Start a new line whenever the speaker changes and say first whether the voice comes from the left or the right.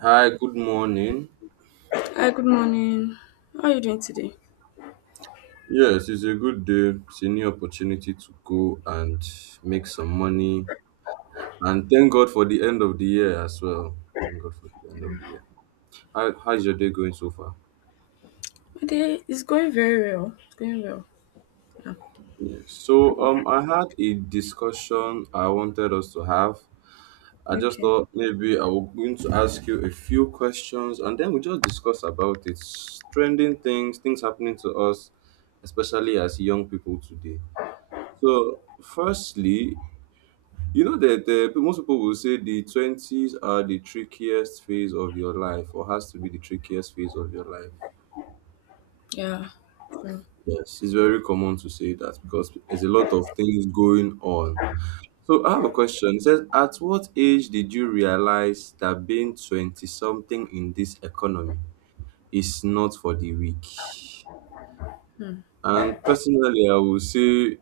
right: Hi, good morning.
left: Hi, good morning. How are you doing today?
right: Yes, it's a good day. It's a new opportunity to go and make some money. And thank God for the end of the year as well. Thank God for the end of the year. How's your day going so far?
left: My day is going very well. It's going well. Yeah.
right: Yes. So I had a discussion I wanted us to have. I just
left: Okay.
right: thought maybe I was going to ask you a few questions and then we just discuss about it. Trending things, happening to us, especially as young people today. So firstly, you know that most people will say the twenties are the trickiest phase of your life, or has to be the trickiest phase of your life.
left: Yeah. Mm,
right: Yes. It's very common to say that because there's a lot of things going on. So I have a question. It says, at what age did you realize that being twenty something in this economy is not for the weak?
left: mm.
right: And personally, I will say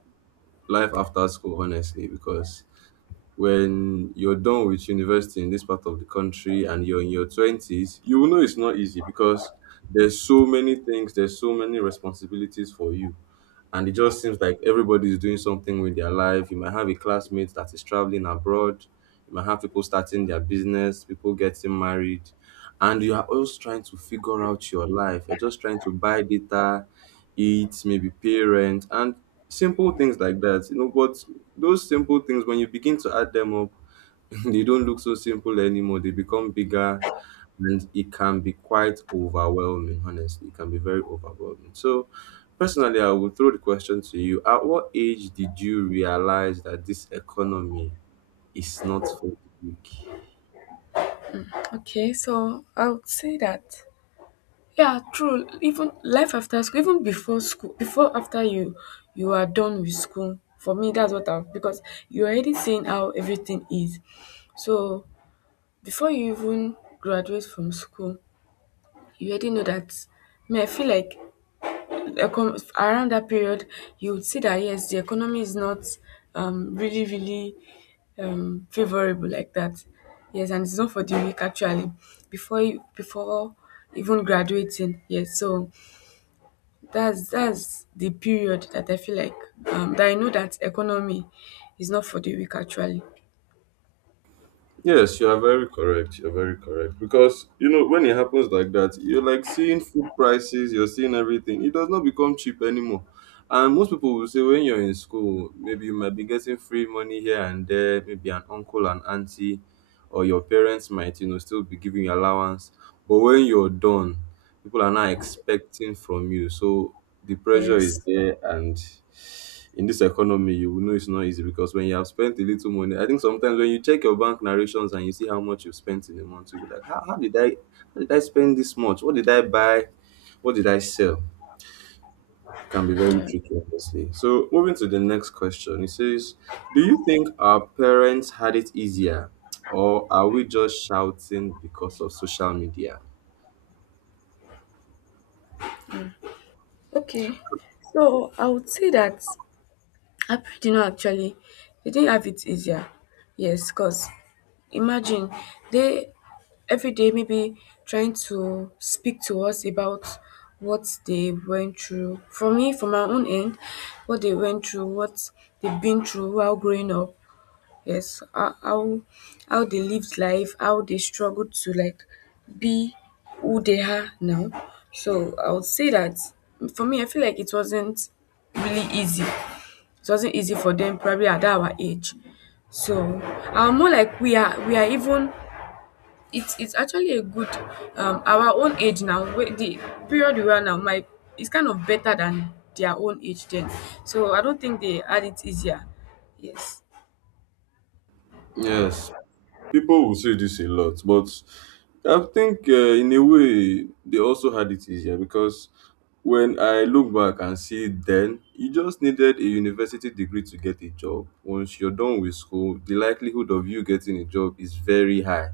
right: life after school, honestly, because when you're done with university in this part of the country and you're in your 20s, you will know it's not easy because there's so many things, there's so many responsibilities for you, and it just seems like everybody is doing something with their life. You might have a classmate that is traveling abroad. You might have people starting their business, people getting married, and you are also trying to figure out your life. You're just trying to buy data, eat, maybe pay rent, and simple things like that. You know, but those simple things, when you begin to add them up, they don't look so simple anymore. They become bigger, and it can be quite overwhelming, honestly. It can be very overwhelming. So, personally, I will throw the question to you. At what age did you realize that this economy is not for the weak?
left: Okay. So I would say that yeah, true. Even life after school, even before school, before after you are done with school. For me, that's what I've because you're already seeing how everything is. So before you even graduate from school, you already know that. Me, I feel like the around that period, you would see that yes, the economy is not really, really favorable like that. Yes, and it's not for the weak actually. Before even graduating, yes. So that's the period that I feel like that I know that economy is not for the weak actually.
right: Yes, you are very correct. You're very correct. Because, you know, when it happens like that, you're like seeing food prices, you're seeing everything. It does not become cheap anymore. And most people will say when you're in school, maybe you might be getting free money here and there, maybe an uncle and auntie, or your parents might, you know, still be giving you allowance. But when you're done, people are not expecting from you. So the pressure is
left: Yes.
right: there, and in this economy, you know it's not easy, because when you have spent a little money, I think sometimes when you check your bank narrations and you see how much you've spent in a month, you'll be like, how did I how did I spend this much? What did I buy? What did I sell? It can be very tricky, obviously. So moving to the next question, it says, do you think our parents had it easier? Or are we just shouting because of social media?
left: Okay. So I would say that April know actually they didn't have it easier. Yes, because imagine they every day maybe trying to speak to us about what they went through. For me, from my own end, what they went through, what they've been through while growing up. Yes, how they lived life, how they struggled to like be who they are now. So I would say that for me, I feel like it wasn't really easy. It wasn't easy for them probably at our age. So I'm more like we are even it's actually a good our own age now wait the period we are now my is kind of better than their own age then, so I don't think they had it easier. Yes.
right: Yes, people will say this a lot, but I think in a way they also had it easier, because when I look back and see then, you just needed a university degree to get a job. Once you're done with school, the likelihood of you getting a job is very high.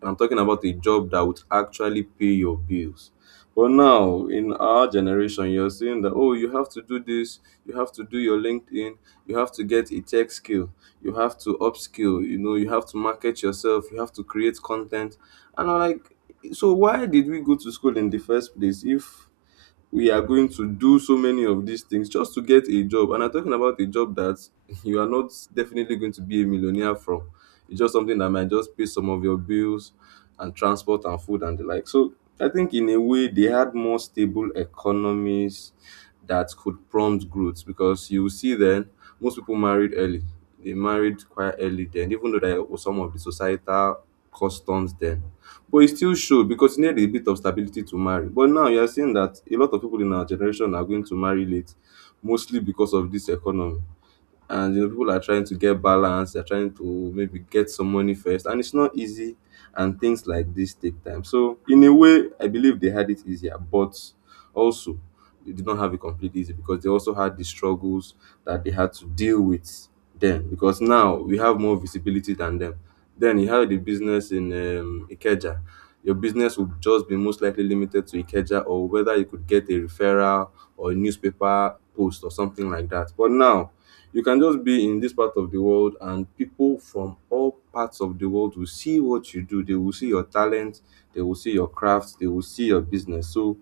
right: And I'm talking about a job that would actually pay your bills. But now, in our generation, you're seeing that, oh, you have to do this, you have to do your LinkedIn, you have to get a tech skill, you have to upskill, you know, you have to market yourself, you have to create content, and I'm like, so why did we go to school in the first place if we are going to do so many of these things just to get a job? And I'm talking about a job that you are not definitely going to be a millionaire from. It's just something that might just pay some of your bills and transport and food and the like. So I think in a way they had more stable economies that could prompt growth, because you see then most people married early. They married quite early then, even though there was some of the societal customs then, but it still showed because you need a bit of stability to marry. But now you are seeing that a lot of people in our generation are going to marry late, mostly because of this economy, and you know people are trying to get balance, they're trying to maybe get some money first, and it's not easy, and things like this take time. So in a way I believe they had it easier, but also they did not have it completely easy, because they also had the struggles that they had to deal with then, because now we have more visibility than them. Then you have the business in Ikeja, your business would just be most likely limited to Ikeja, or whether you could get a referral or a newspaper post or something like that. But now you can just be in this part of the world, and people from all parts of the world will see what you do. They will see your talent, they will see your craft, they will see your business. So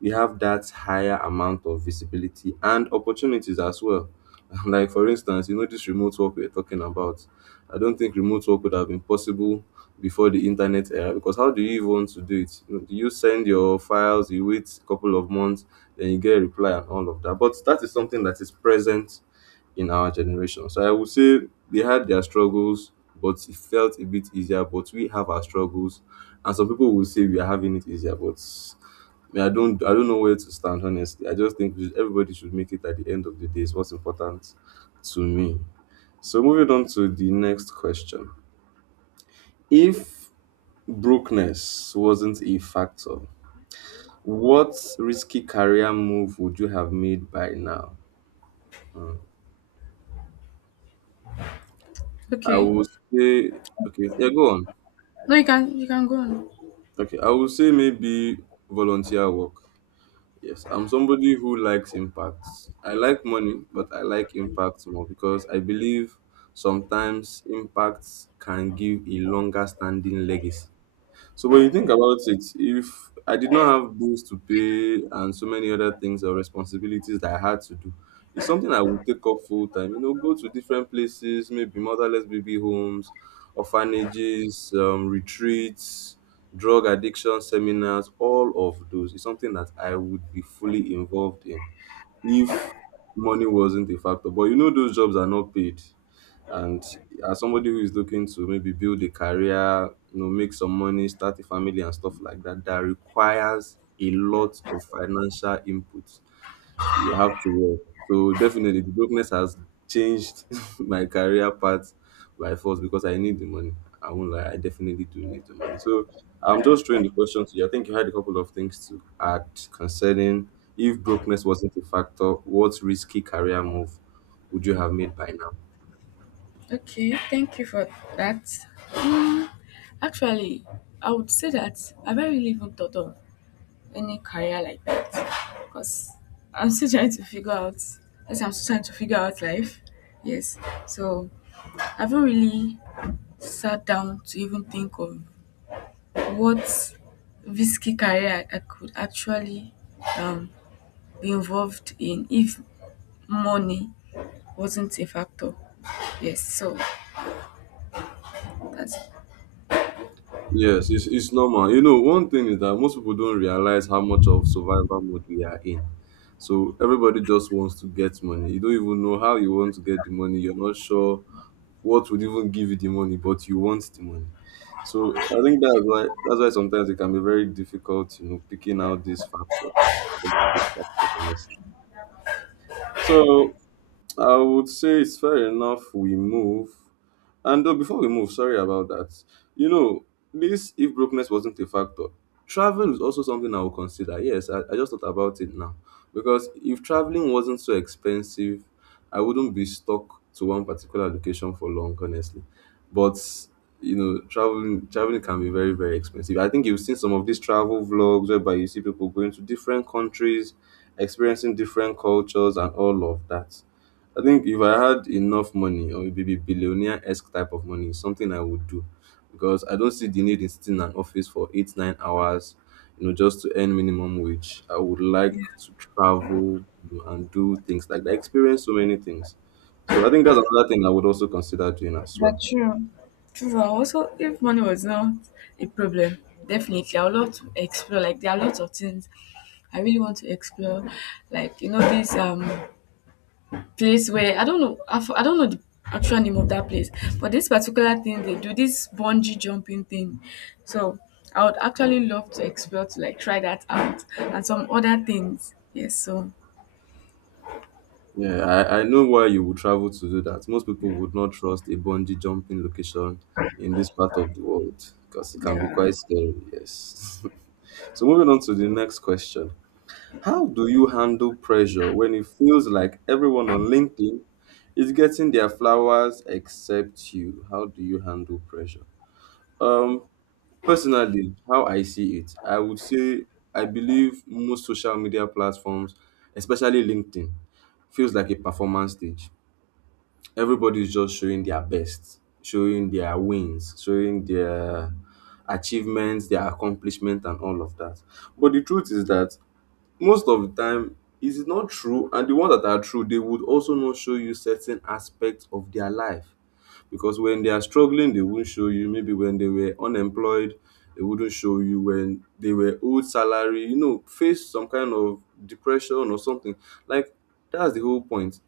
right: we have that higher amount of visibility and opportunities as well. Like, for instance, you know, this remote work we're talking about. I don't think remote work would have been possible before the internet era, because how do you even want to do it? You know, do you send your files, you wait a couple of months, then you get a reply and all of that? But that is something that is present in our generation. So I would say they had their struggles, but it felt a bit easier. But we have our struggles, and some people will say we are having it easier, but me, I don't know where to stand. Honestly, I just think we everybody should make it at the end of the day. Is what's important to me. So moving on to the next question: if brokenness wasn't a factor, what risky career move would you have made by now? Hmm. I
left: Okay.
right: would say, okay, yeah, go on.
left: No, you can you can go on.
right: Okay, I would say maybe volunteer work. Yes, I'm somebody who likes impacts. I like money, but I like impacts more, because I believe sometimes impacts can give a longer standing legacy. So when you think about it, if I did not have bills to pay and so many other things or responsibilities that I had to do, it's something I would take up full time. You know, go to different places, maybe motherless baby homes, orphanages, retreats, drug addiction seminars, all of those. It's something that I would be fully involved in if money wasn't a factor. But you know, those jobs are not paid. And as somebody who is looking to maybe build a career, you know, make some money, start a family and stuff like that, that requires a lot of financial input. You have to work. So definitely the brokenness has changed my career path by force because I need the money. I won't lie, I definitely do need the money. So I'm just throwing the question to you. I think you had a couple of things to add concerning if brokenness wasn't a factor, what risky career move would you have made by now?
left: Okay, thank you for that. Actually, I would say that I've not really even thought of any career like that because I'm still trying to figure out. Yes, I'm still trying to figure out life. Yes, so I haven't really sat down to even think of what risky career I could actually um be involved in if money wasn't a factor. Yes, so that's
right: Yes, it's normal. You know, one thing is that most people don't realize how much of survival mode we are in. So everybody just wants to get money. You don't even know how you want to get the money. You're not sure what would even give you the money, but you want the money. So I think that's why sometimes it can be very difficult, you know, picking out these factors. These factors, honestly. So I would say it's fair enough we move. And before we move, sorry about that. You know, this, if brokenness wasn't a factor, travel is also something I will consider. Yes, I just thought about it now. Because if traveling wasn't so expensive, I wouldn't be stuck to one particular location for long, honestly. But you know, traveling can be very, very expensive. I think you've seen some of these travel vlogs whereby you see people going to different countries, experiencing different cultures and all of that. I think if I had enough money or maybe billionaire-esque type of money, it's something I would do, because I don't see the need in sitting in an office for 8, 9 hours, you know, just to earn minimum wage. I would like
left: yeah,
right: to travel, you know, and do things like that, experience so many things. So I think that's another thing I would also consider doing as well.
left: that's true. True. I also, if money was not a problem, definitely I would love to explore. Like there are lots of things I really want to explore. Like you know, this place where I don't know I don't know the actual name of that place, but this particular thing they do, this bungee jumping thing. So I would actually love to explore to like try that out and some other things. Yes, so
right: Yeah, I know why you would travel to do that. Most people would not trust a bungee jumping location in this part of the world because it can be
left: yeah.
right: quite scary, yes. So, moving on to the next question. How do you handle pressure when it feels like everyone on LinkedIn is getting their flowers except you? How do you handle pressure? Um, Personally, how I see it, I would say I believe most social media platforms, especially LinkedIn, feels like a performance stage. Everybody's just showing their best, showing their wins, showing their achievements, their accomplishment, and all of that. But the truth is that most of the time, it is not true, and the ones that are true, they would also not show you certain aspects of their life because when they are struggling, they won't show you. Maybe when they were unemployed, they wouldn't show you. When they were old salary, you know, face some kind of depression or something. Like, that's the whole point.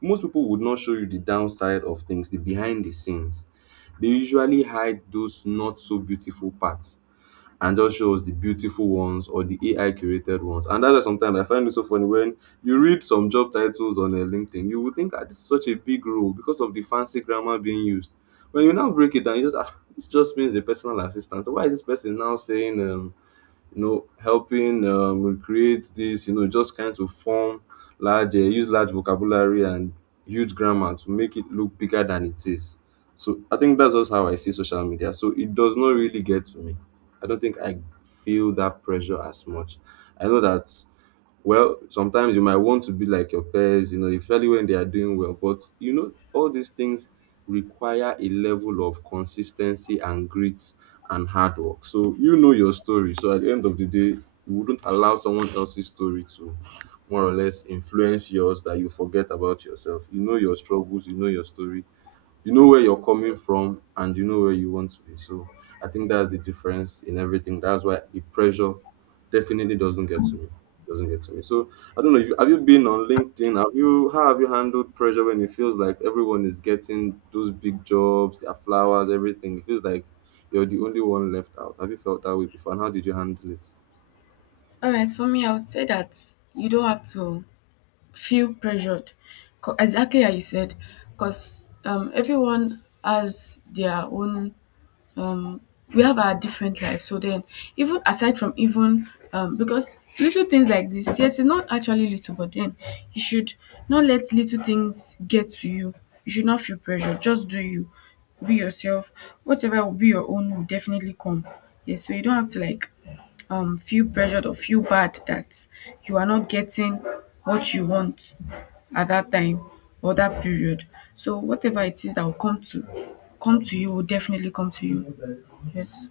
right: Most people would not show you the downside of things, the behind the scenes. They usually hide those not so beautiful parts and just shows the beautiful ones or the AI curated ones. And that's why sometimes I find it so funny when you read some job titles on LinkedIn, you would think, ah, this is such a big role because of the fancy grammar being used. When you now break it down, you just ah, this just means a personal assistant. So why is this person now saying you know, helping recreate this, you know, just kind of form large, use large vocabulary and huge grammar to make it look bigger than it is. So I think that's just how I see social media. So it does not really get to me. I don't think I feel that pressure as much. I know that, well, sometimes you might want to be like your peers, you know, especially when they are doing well. But, you know, all these things require a level of consistency and grit and hard work. So, you know your story. So, at the end of the day, you wouldn't allow someone else's story to more or less influence yours that you forget about yourself. You know your struggles, you know your story. You know where you're coming from and you know where you want to be. So I think that's the difference in everything. That's why the pressure definitely doesn't get to me. Doesn't get to me. So I don't know. If you, have you been on LinkedIn? Have you? How have you handled pressure when it feels like everyone is getting those big jobs, their flowers, everything? It feels like you're the only one left out. Have you felt that way before? And how did you handle it?
left: All right, for me, I would say that you don't have to feel pressured. Exactly how you said, because everyone has their own um we have our different lives. So then, even aside from even because little things like this, yes, it's not actually little, but then you should not let little things get to you. You should not feel pressure. Just do you, be yourself. Whatever will be your own will definitely come. Yes, so you don't have to like feel pressured or feel bad that you are not getting what you want at that time or that period. So whatever it is that will come to you will definitely come to you. Yes.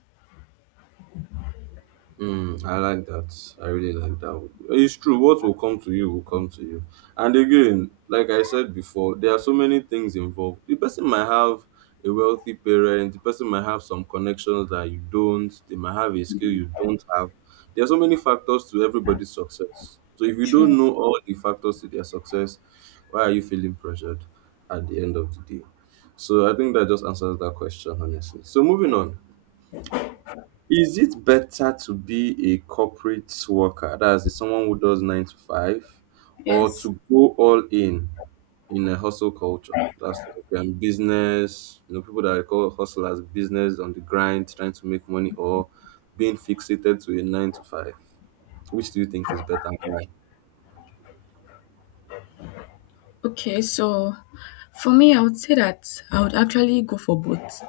right: Mm, I like that. I really like that. It's true. What will come to you will come to you. And again, like I said before, there are so many things involved. The person might have a wealthy parent. The person might have some connections that you don't. They might have a skill you don't have. There are so many factors to everybody's success. So if you
left: True.
right: don't know all the factors to their success, why are you feeling pressured at the end of the day? So I think that just answers that question honestly. So moving on. Is it better to be a corporate worker, that's someone who does nine to five, or
left: Yes.
right: to go all in a hustle culture? That's like business, you know, people that I call hustle as business on the grind, trying to make money, or being fixated to a nine to five. Which do you think is better and why?
left: Okay, so for me, I would say that I would actually go for both.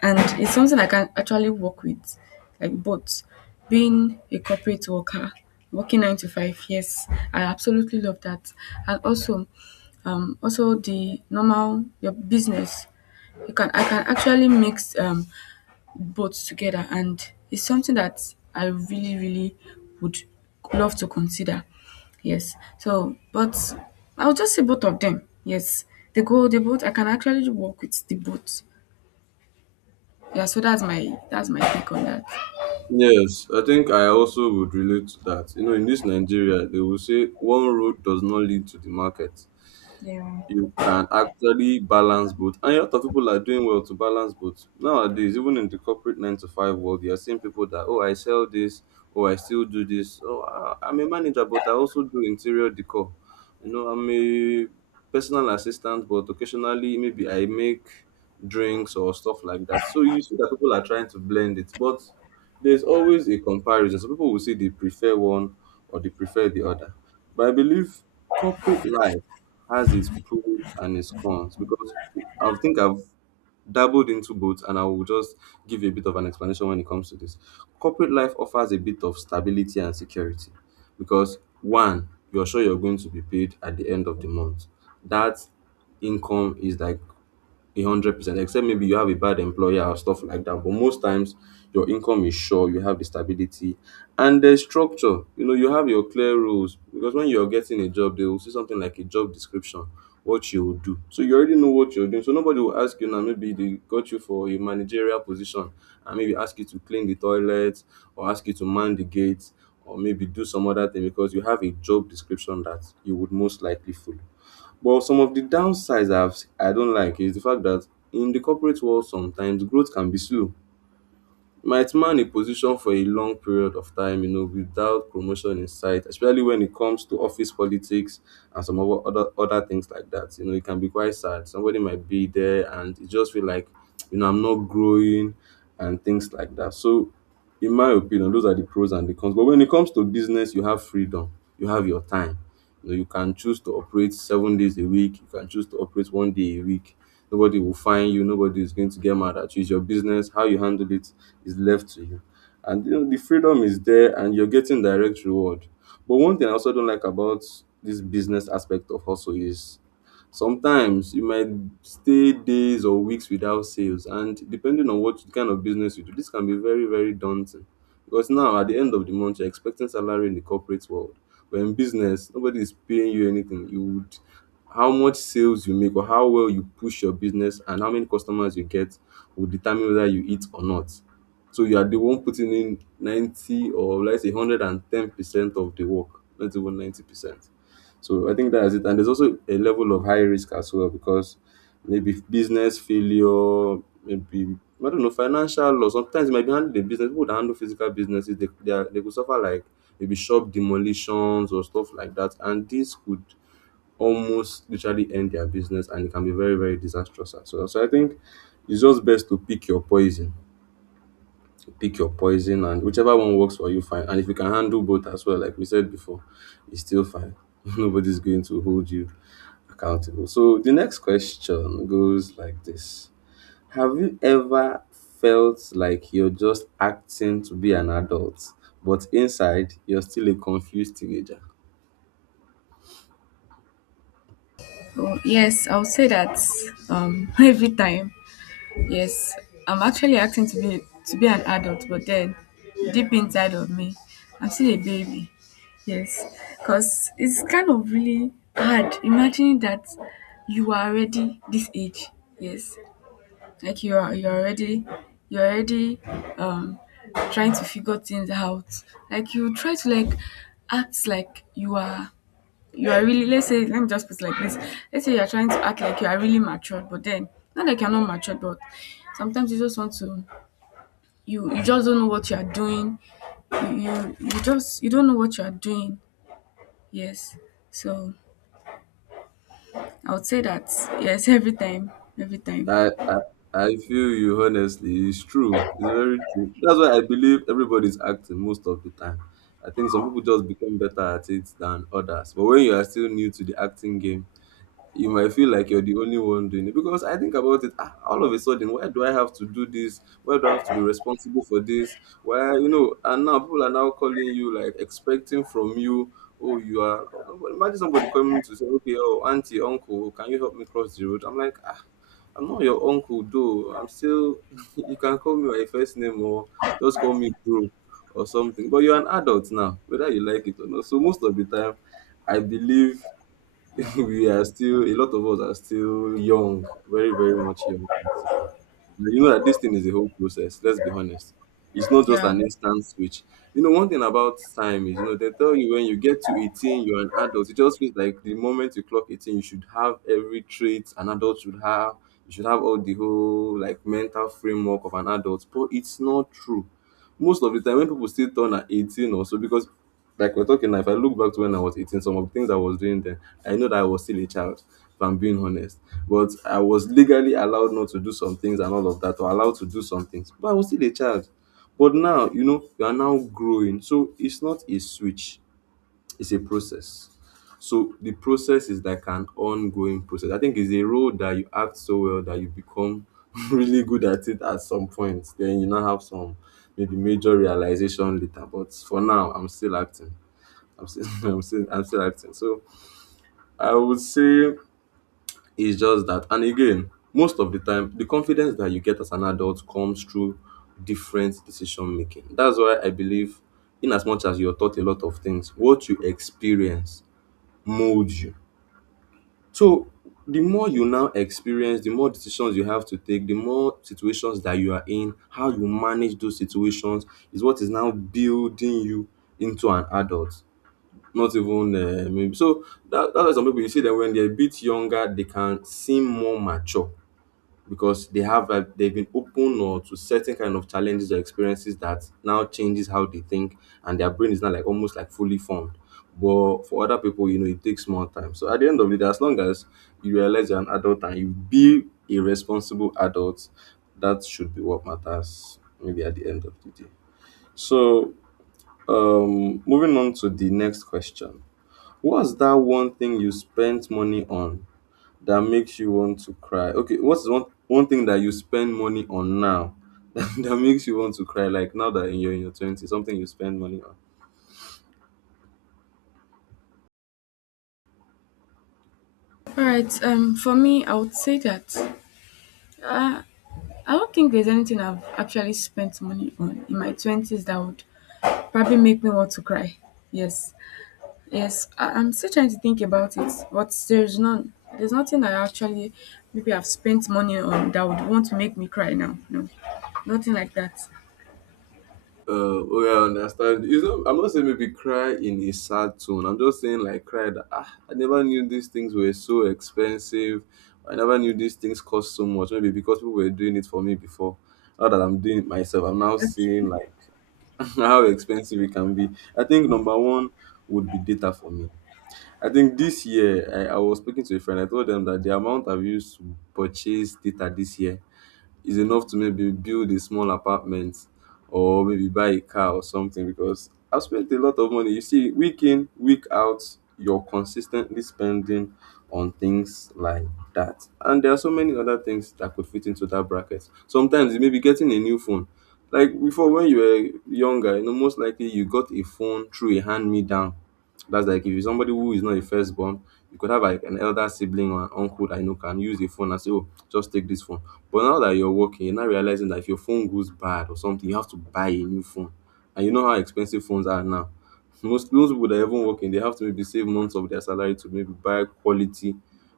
left: And it's something I can actually work with, like both. Being a corporate worker, working nine to five, yes, I absolutely love that. And also, also the normal your business. You can, I can actually mix both together, and it's something that I really, really would love to consider. Yes. So, but I'll just say both of them. Yes, they go. They both. I can actually work with the both. Yeah. So that's my take on that.
right: Yes, I think I also would relate to that. You know, in this Nigeria, they will say one road does not lead to the market.
left: Yeah.
right: You can actually balance both. And a lot of people are doing well to balance both. Nowadays, even in the corporate nine to five world, you are seeing people that, oh, I sell this, oh, I still do this. Oh, I'm a manager, but I also do interior decor. You know, I'm a personal assistant, but occasionally maybe I make drinks or stuff like that. So you see that people are trying to blend it, but there's always a comparison. So people will say they prefer one or they prefer the other. But I believe corporate life has its pros and its cons because I think I've dabbled into both and I will just give you a bit of an explanation when it comes to this. Corporate life offers a bit of stability and security because one, you're sure you're going to be paid at the end of the month. That income is like 100%, except maybe you have a bad employer or stuff like that. But most times, your income is sure. You have the stability and the structure. You know, you have your clear rules because when you're getting a job, they will see something like a job description, what you will do. So you already know what you're doing. So nobody will ask you now. Maybe they got you for a managerial position and maybe ask you to clean the toilet or ask you to man the gates or maybe do some other thing because you have a job description that you would most likely follow. But some of the downsides I have I do not like is the fact that in the corporate world sometimes growth can be slow. You might man a position for a long period of time, you know, without promotion in sight, especially when it comes to office politics and some other things like that. You know, it can be quite sad. Somebody might be there and it just feel like, you know, I'm not growing and things like that. So in my opinion, those are the pros and the cons. But when it comes to business, you have freedom, you have your time. You know, you can choose to operate 7 days a week, you can choose to operate 1 day a week. Nobody will find you, nobody is going to get mad at you. It's your business, how you handle it is left to you. And you know, the freedom is there and you're getting direct reward. But one thing I also don't like about this business aspect of hustle is, sometimes you might stay days or weeks without sales, and depending on what kind of business you do, this can be very, very daunting. Because now, at the end of the month, you're expecting salary in the corporate world. But in business, nobody is paying you anything. You would, how much sales you make or how well you push your business and how many customers you get will determine whether you eat or not. So you are the one putting in 90 or let's say 110% of the work, not even 90%. So I think that's it. And there's also a level of high risk as well because maybe business failure, maybe I don't know, financial loss. Sometimes it might be handling the business. People that handle physical businesses, are, they could suffer like maybe shop demolitions or stuff like that. And this could almost literally end their business and it can be very, very disastrous as well. So I think it's just best to pick your poison, pick your poison, and whichever one works for you, fine. And if you can handle both as well, like we said before, it's still fine. Nobody's going to hold you accountable. So the next question goes like this. Have you ever felt like you're just acting to be an adult but inside you're still a confused teenager?
left: So yes, I'll say that every time. Yes, I'm actually acting to be an adult, but then deep inside of me, I'm still a baby. Yes, because it's kind of really hard imagining that you are already this age. Yes, like you are already you're already um trying to figure things out. Like you try to like act like you are really, let's say, let me just put it like this, let's say you're trying to act like you are really matured, but then not like you're not matured, but sometimes you just want to you just don't know what you are doing. You just you don't know what you are doing. Yes, so I would say that yes, every time, every time.
right: I, I I feel you honestly. It's true. It's very true. That's why I believe everybody's acting most of the time. I think some people just become better at it than others. But when you are still new to the acting game, you might feel like you're the only one doing it because I think about it, ah, all of a sudden. Why do I have to do this? Why do I have to be responsible for this? Why, you know? And now people are now calling you like expecting from you. Oh, you are. Imagine somebody coming to say, okay, oh, auntie, uncle, can you help me cross the road? I'm like, ah, I'm not your uncle though. I'm still. You can call me my first name or just call me bro or something. But you're an adult now, whether you like it or not. So most of the time, I believe we are still, a lot of us are still young, very, very much young. So, you know that this thing is a whole process, let's be honest. It's not just
left: Yeah.
right: an instant switch. You know, one thing about time is, you know, they tell you when you get to 18, you're an adult. It just feels like the moment you clock 18, you should have every trait an adult should have. You should have all the whole like mental framework of an adult. But it's not true. Most of the time when people still turn at 18 also because like we're talking now, if I look back to when I was 18, some of the things I was doing then, I know that I was still a child, if I'm being honest. But I was legally allowed not to do some things and all of that, or allowed to do some things. But I was still a child. But now, you know, you are now growing. So it's not a switch, it's a process. So the process is like an ongoing process. I think it's a role that you act so well that you become really good at it at some point. Then you now have some maybe major realization later. But for now, I'm still acting. I'm still, I'm still acting. So I would say it's just that. And again, most of the time, the confidence that you get as an adult comes through different decision making. That's why I believe, in as much as you're taught a lot of things, what you experience molds you. So the more you now experience, the more decisions you have to take, the more situations that you are in, how you manage those situations is what is now building you into an adult. Not even maybe so that's why some people you see that when they're a bit younger they can seem more mature because they've been open or to certain kind of challenges or experiences that now changes how they think, and their brain is not like almost like fully formed. But for other people, you know, it takes more time. So at the end of it, as long as you realize you're an adult and you be a responsible adult, that should be what matters maybe at the end of the day. So moving on to the next question. What's that one thing you spent money on that makes you want to cry? Okay, what's one thing that you spend money on now that makes you want to cry? Like now that you're in your twenties, something you spend money on.
left: All right, for me, I would say that I don't think there's anything I've actually spent money on in my 20s that would probably make me want to cry. Yes. Yes, I'm still trying to think about it, but there's none. There's nothing I actually maybe I've spent money on that would want to make me cry now. No, nothing like that.
right: Oh yeah, I understand. You know, I'm not saying maybe cry in a sad tone. I'm just saying like cry that ah, I never knew these things were so expensive. I never knew these things cost so much. Maybe because people were doing it for me before. Now that I'm doing it myself, I'm now
left: Okay.
right: seeing like how expensive it can be. I think number one would be data for me. I think this year I was speaking to a friend. I told them that the amount I've used to purchase data this year is enough to maybe build a small apartment or maybe buy a car or something, because I've spent a lot of money. You see, week in, week out, you're consistently spending on things like that. And there are so many other things that could fit into that bracket. Sometimes it may be getting a new phone. Like before, when you were younger, you know, most likely you got a phone through a hand me down. That's like if you're somebody who is not a firstborn, you could have like an elder sibling or an uncle that you know can use the phone and say, oh, just take this phone. But now that you're working, you're now realizing that if your phone goes bad or something, you have to buy a new phone. And you know how expensive phones are now. Most people that are even working, they have to maybe save months of their salary to maybe buy quality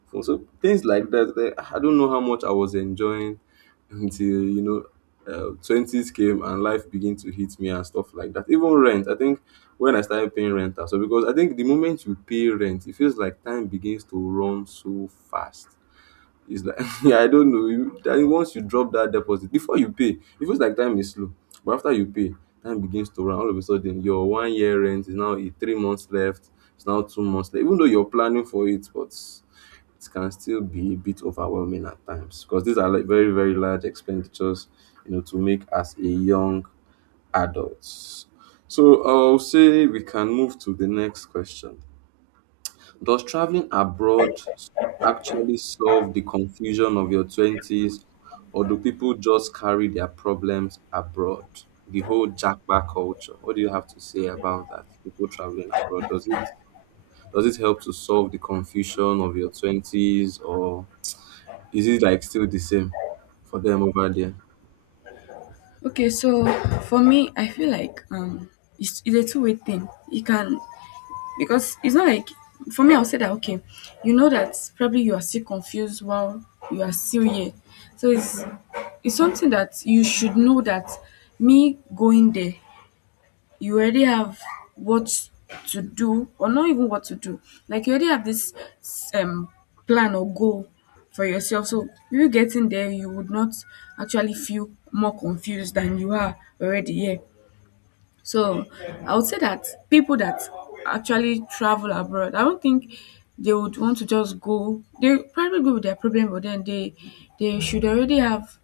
right: phone. So things like that. I don't know how much I was enjoying until you know twenties came and life began to hit me and stuff like that. Even rent, I think when I started paying rent, so because I think the moment you pay rent, it feels like time begins to run so fast. It's like yeah, I don't know. I once you drop that deposit, before you pay, it feels like time is slow. But after you pay, time begins to run. All of a sudden, your one year rent is now eh, three months left. It's now two months left. Even though you're planning for it, but it can still be a bit overwhelming at times because these are like very very large expenditures, you know, to make as a young adult. So I'll say we can move to the next question. Does traveling abroad actually solve the confusion of your 20s, or do people just carry their problems abroad? The whole jackpot culture. What do you have to say about that? People traveling abroad. Does it help to solve the confusion of your 20s, or is it like still the same for them over there?
left: Okay, so for me, I feel like it's a two-way thing. You can because it's not like for me. I'll say that okay, you know that probably you are still confused while you are still here. So it's something that you should know that me going there, you already have what to do, or not even what to do, like you already have this um plan or goal for yourself. So you getting there, you would not actually feel more confused than you are already. Yeah, so I would say that people that actually travel abroad, I don't think they would want to just go. They probably go with their problem, but then they should already have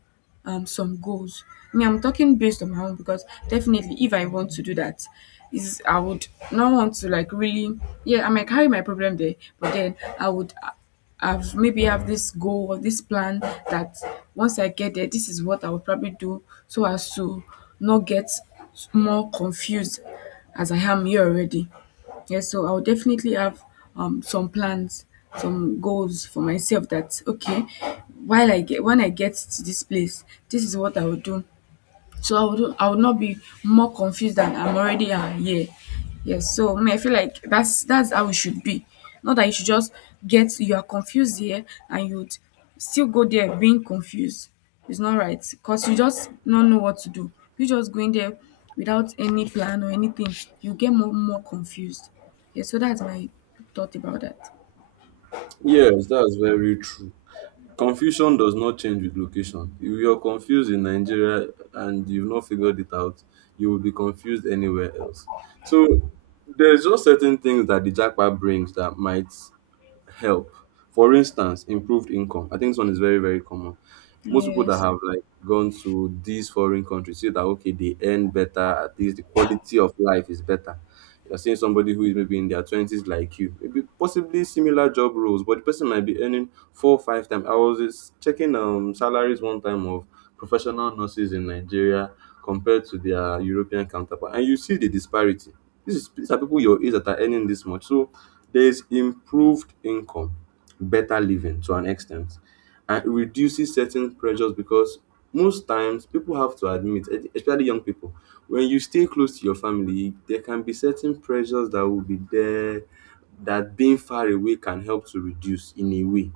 left: some goals. Me, I'm talking based on my own because definitely if I want to do that, is I would not want to like really yeah, I might carry my problem there, but then I would have maybe have this goal or this plan that once I get there, this is what I will probably do so as to not get more confused as I am here already. Yes, so I'll definitely have some plans, some goals for myself that okay, while I get when I get to this place, this is what I will do. So I would not be more confused than I'm already here. Yes. So me, I feel like that's how it should be. Not that you should just get you are confused here and you'd still go there being confused. It's not right. Because you just don't know what to do. You just going there without any plan or anything, you get more confused. Yeah, so that's my thought about that.
right: Yes, that's very true. Confusion does not change with location. If you're confused in Nigeria and you've not figured it out, you will be confused anywhere else. So there's just certain things that the jackpot brings that might help. For instance, improved income. I think this one is very, very common. Most people that
left: Yes.
right: have like gone to these foreign countries say that okay, they earn better, at least the quality of life is better. You're seeing somebody who is maybe in their twenties like you, maybe possibly similar job roles, but the person might be earning four, five times. I was just checking salaries one time of professional nurses in Nigeria compared to their European counterpart, and you see the disparity. These are people your age that are earning this much. So there's improved income, better living to an extent, and it reduces certain pressures because most times people have to admit, especially young people, when you stay close to your family, there can be certain pressures that will be there that being far away can help to reduce in a way,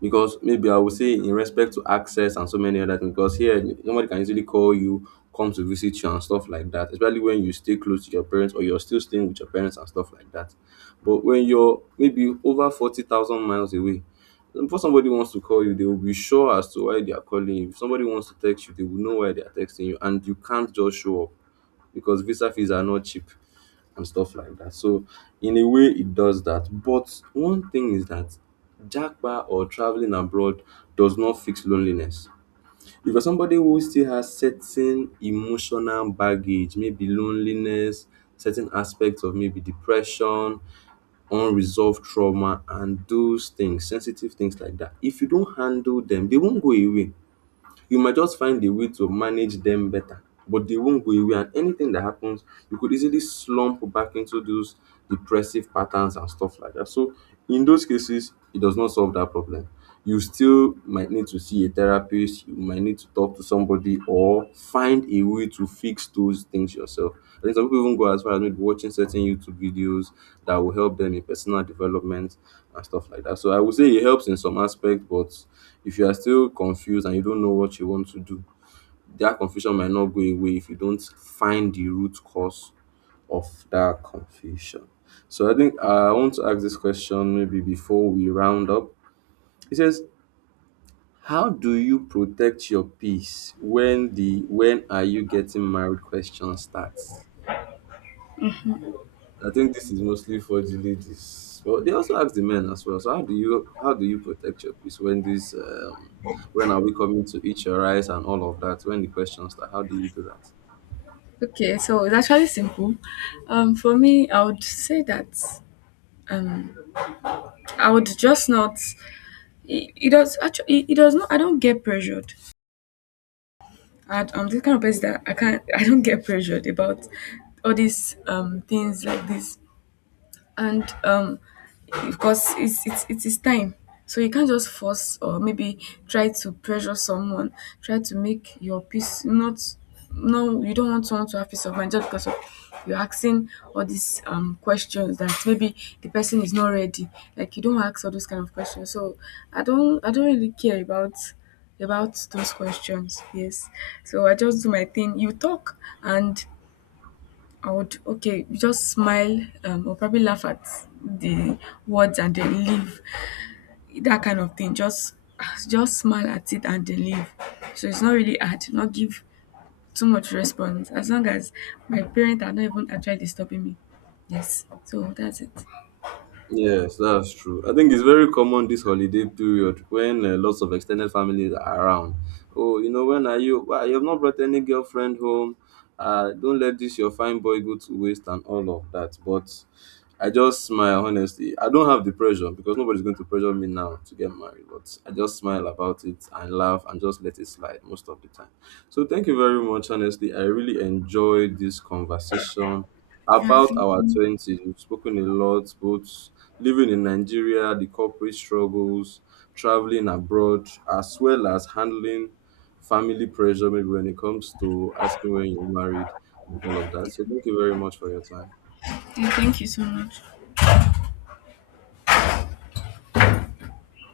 right: because maybe I would say in respect to access and so many other things, because here nobody can easily call you, come to visit you and stuff like that, especially when you stay close to your parents or you're still staying with your parents and stuff like that. But when you're maybe over 40,000 miles away, before somebody wants to call you, they will be sure as to why they are calling you. If somebody wants to text you, they will know why they are texting you, and you can't just show up because visa fees are not cheap and stuff like that. So in a way it does that. But one thing is that Jackpa or traveling abroad does not fix loneliness. If you're somebody who still has certain emotional baggage, maybe loneliness, certain aspects of maybe depression, unresolved trauma, and those things, sensitive things like that, if you don't handle them, they won't go away. You might just find a way to manage them better, but they won't go away. And anything that happens, you could easily slump back into those depressive patterns and stuff like that. So, in those cases, it does not solve that problem. You still might need to see a therapist, you might need to talk to somebody or find a way to fix those things yourself. I think some people even go as far as maybe watching certain YouTube videos that will help them in personal development and stuff like that. So I would say it helps in some aspect, but if you are still confused and you don't know what you want to do, that confusion might not go away if you don't find the root cause of that confusion. So I think I want to ask this question maybe before we round up. It says, how do you protect your peace when the when are you getting married question starts? I think this is mostly for the ladies. Well, they also ask the men as well. So how do you protect your peace when this when are we coming to eat your rice and all of that? When the questions start, how do you do that?
left: Okay, so it's actually simple. For me, I would say that um, I would just not it, it does actually it, it does not, I don't get pressured. I'm the kind of person that I can't I don't get pressured about all these things like this. And because it's it is time. So you can't just force or maybe try to pressure someone, try to make your peace not no you don't want someone to have peace of mind just because of you're asking all these questions that maybe the person is not ready. Like you don't ask all those kind of questions. So I don't really care about those questions. Yes. So I just do my thing. You talk and I would okay, just smile or probably laugh at the words and then leave. That kind of thing. Just smile at it and then leave. So it's not really hard. Not give too much response. As long as my parents are not even actually disturbing me. Yes. So that's it.
right: Yes, that's true. I think it's very common this holiday period when lots of extended families are around. Oh, you know, when are you? Why you have not brought any girlfriend home? Don't let this your fine boy go to waste and all of that. But I just smile honestly. I don't have the pressure because nobody's going to pressure me now to get married, but I just smile about it and laugh and just let it slide most of the time. So thank you very much, honestly. I really enjoyed this conversation
left: Yeah,
right: about
left: thank
right: our
left: you.
right: twenties. We've spoken a lot, both living in Nigeria, the corporate struggles, traveling abroad, as well as handling family pressure, maybe when it comes to asking when you're married and all of that. So thank you very much for your time.
left: Yeah, thank you so much.